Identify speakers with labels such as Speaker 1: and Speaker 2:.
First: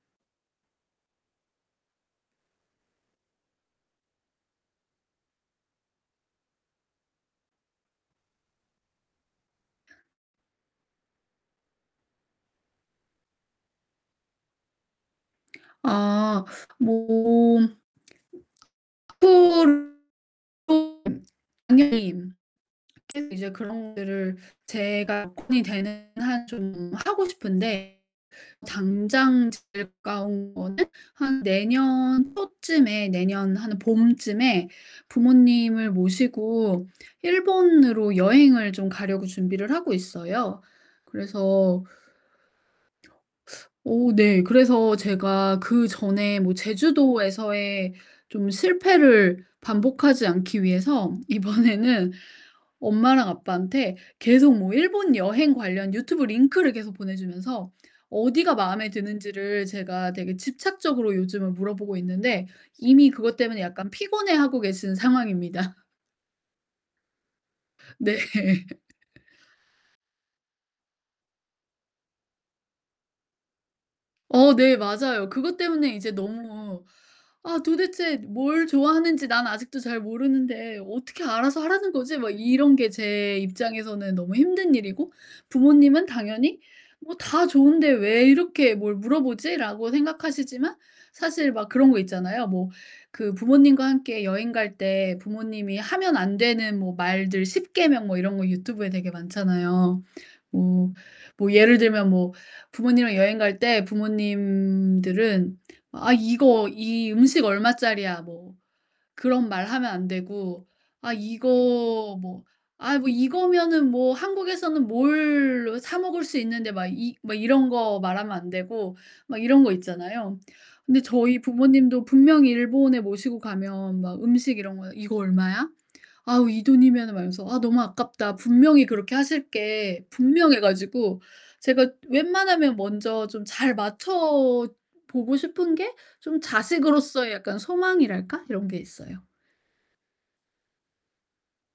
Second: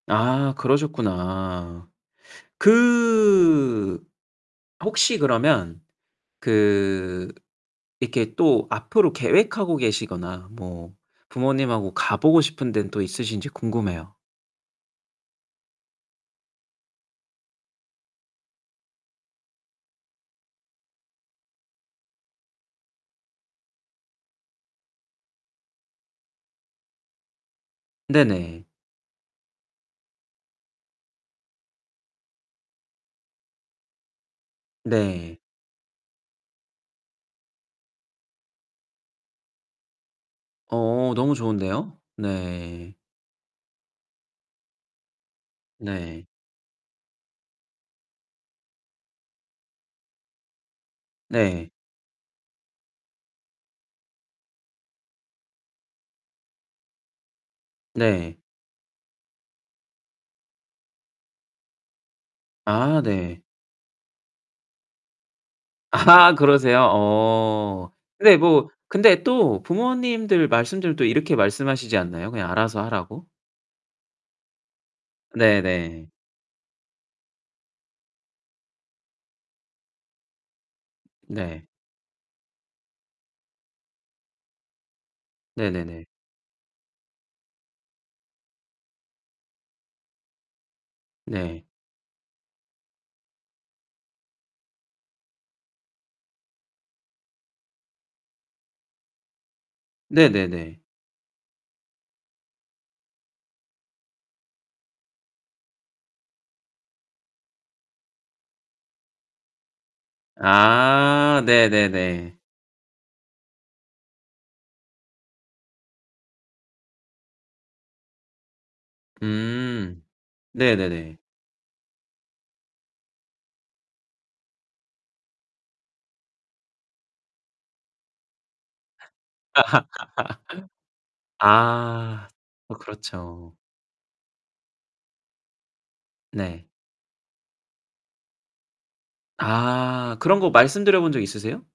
Speaker 1: 아 그러셨구나. 그 혹시 그러면 그 이렇게 또 앞으로 계획하고 계시거나 뭐 부모님하고 가 보고 싶은 데는 또 있으신지 궁금해요.
Speaker 2: 아 몸 앞으로 [unintelligible] 계속 이제 그런 것들을 제가 돈이 되는 한 좀 하고 싶은데
Speaker 1: 네네.
Speaker 2: 당장 제일 가까운 거는 한 내년 초쯤에 내년 한 봄쯤에
Speaker 1: 네.
Speaker 2: 부모님을 모시고 일본으로 여행을 좀 가려고 준비를 하고 있어요.
Speaker 1: 어 너무
Speaker 2: 그래서
Speaker 1: 좋은데요. 네.
Speaker 2: 어우 네 그래서 제가
Speaker 1: 네.
Speaker 2: 그전에 뭐 제주도에서의 좀 실패를 반복하지 않기 위해서
Speaker 1: 네.
Speaker 2: 이번에는 엄마랑 아빠한테 계속 뭐 일본 여행 관련 유튜브 링크를 계속 보내 주면서
Speaker 1: 네.
Speaker 2: 어디가 마음에 드는지를 제가 되게 집착적으로 요즘은 물어보고 있는데
Speaker 1: 아
Speaker 2: 이미 그것
Speaker 1: 네.
Speaker 2: 때문에 약간 피곤해하고 계시는 상황입니다.
Speaker 1: 아 그러세요? 어.
Speaker 2: 네.
Speaker 1: 근데 뭐 근데 또 부모님들 말씀들도 이렇게 말씀하시지 않나요 그냥 알아서 하라고?
Speaker 2: 어 네 맞아요. 그것 때문에 이제
Speaker 1: 네네.
Speaker 2: 너무 '아 도대체 뭘 좋아하는지 난 아직도 잘 모르는데 어떻게 알아서
Speaker 1: 네.
Speaker 2: 하라는 거지?' 막 이런 게 제 입장에서는 너무 힘든 일이고 부모님은
Speaker 1: 네네네.
Speaker 2: 당연히 '뭐 다 좋은데 왜 이렇게 뭘 물어보지?'라고 생각하시지만 사실
Speaker 1: 네.
Speaker 2: 막 그런 거 있잖아요. 뭐 그 부모님과 함께 여행 갈 때 부모님이 하면 안 되는 뭐 말들 십계명 뭐 이런 거 유튜브에 되게 많잖아요.
Speaker 1: 네네네.
Speaker 2: 뭐 뭐 예를 들면 뭐 부모님이랑 여행 갈 때 부모님들은 "아 이거 이 음식 얼마짜리야?" 뭐 그런 말하면 안 되고 아
Speaker 1: 아
Speaker 2: 이거
Speaker 1: 네네네.
Speaker 2: 뭐 "아이 뭐 이거면은 뭐 한국에서는 뭘로 사 먹을 수 있는데" 막 이 뭐 이런 거 말하면 안 되고 막 이런 거
Speaker 1: 음
Speaker 2: 있잖아요. 근데
Speaker 1: 네네네.
Speaker 2: 저희 부모님도 분명히 일본에 모시고 가면 막 음식 이런 거에 "이거 얼마야? 아우, 이 돈이면은" 막 이러면서 "아 너무 아깝다." 분명히 그렇게 하실 게 분명해 가지고 제가
Speaker 1: 아. 어
Speaker 2: 웬만하면 먼저 좀
Speaker 1: 그렇죠.
Speaker 2: 잘 맞춰 보고 싶은 게 좀
Speaker 1: 네.
Speaker 2: 자식으로서의 약간 소망이랄까 이런 게 있어요.
Speaker 1: 아 그런 거 말씀드려본 적 있으세요?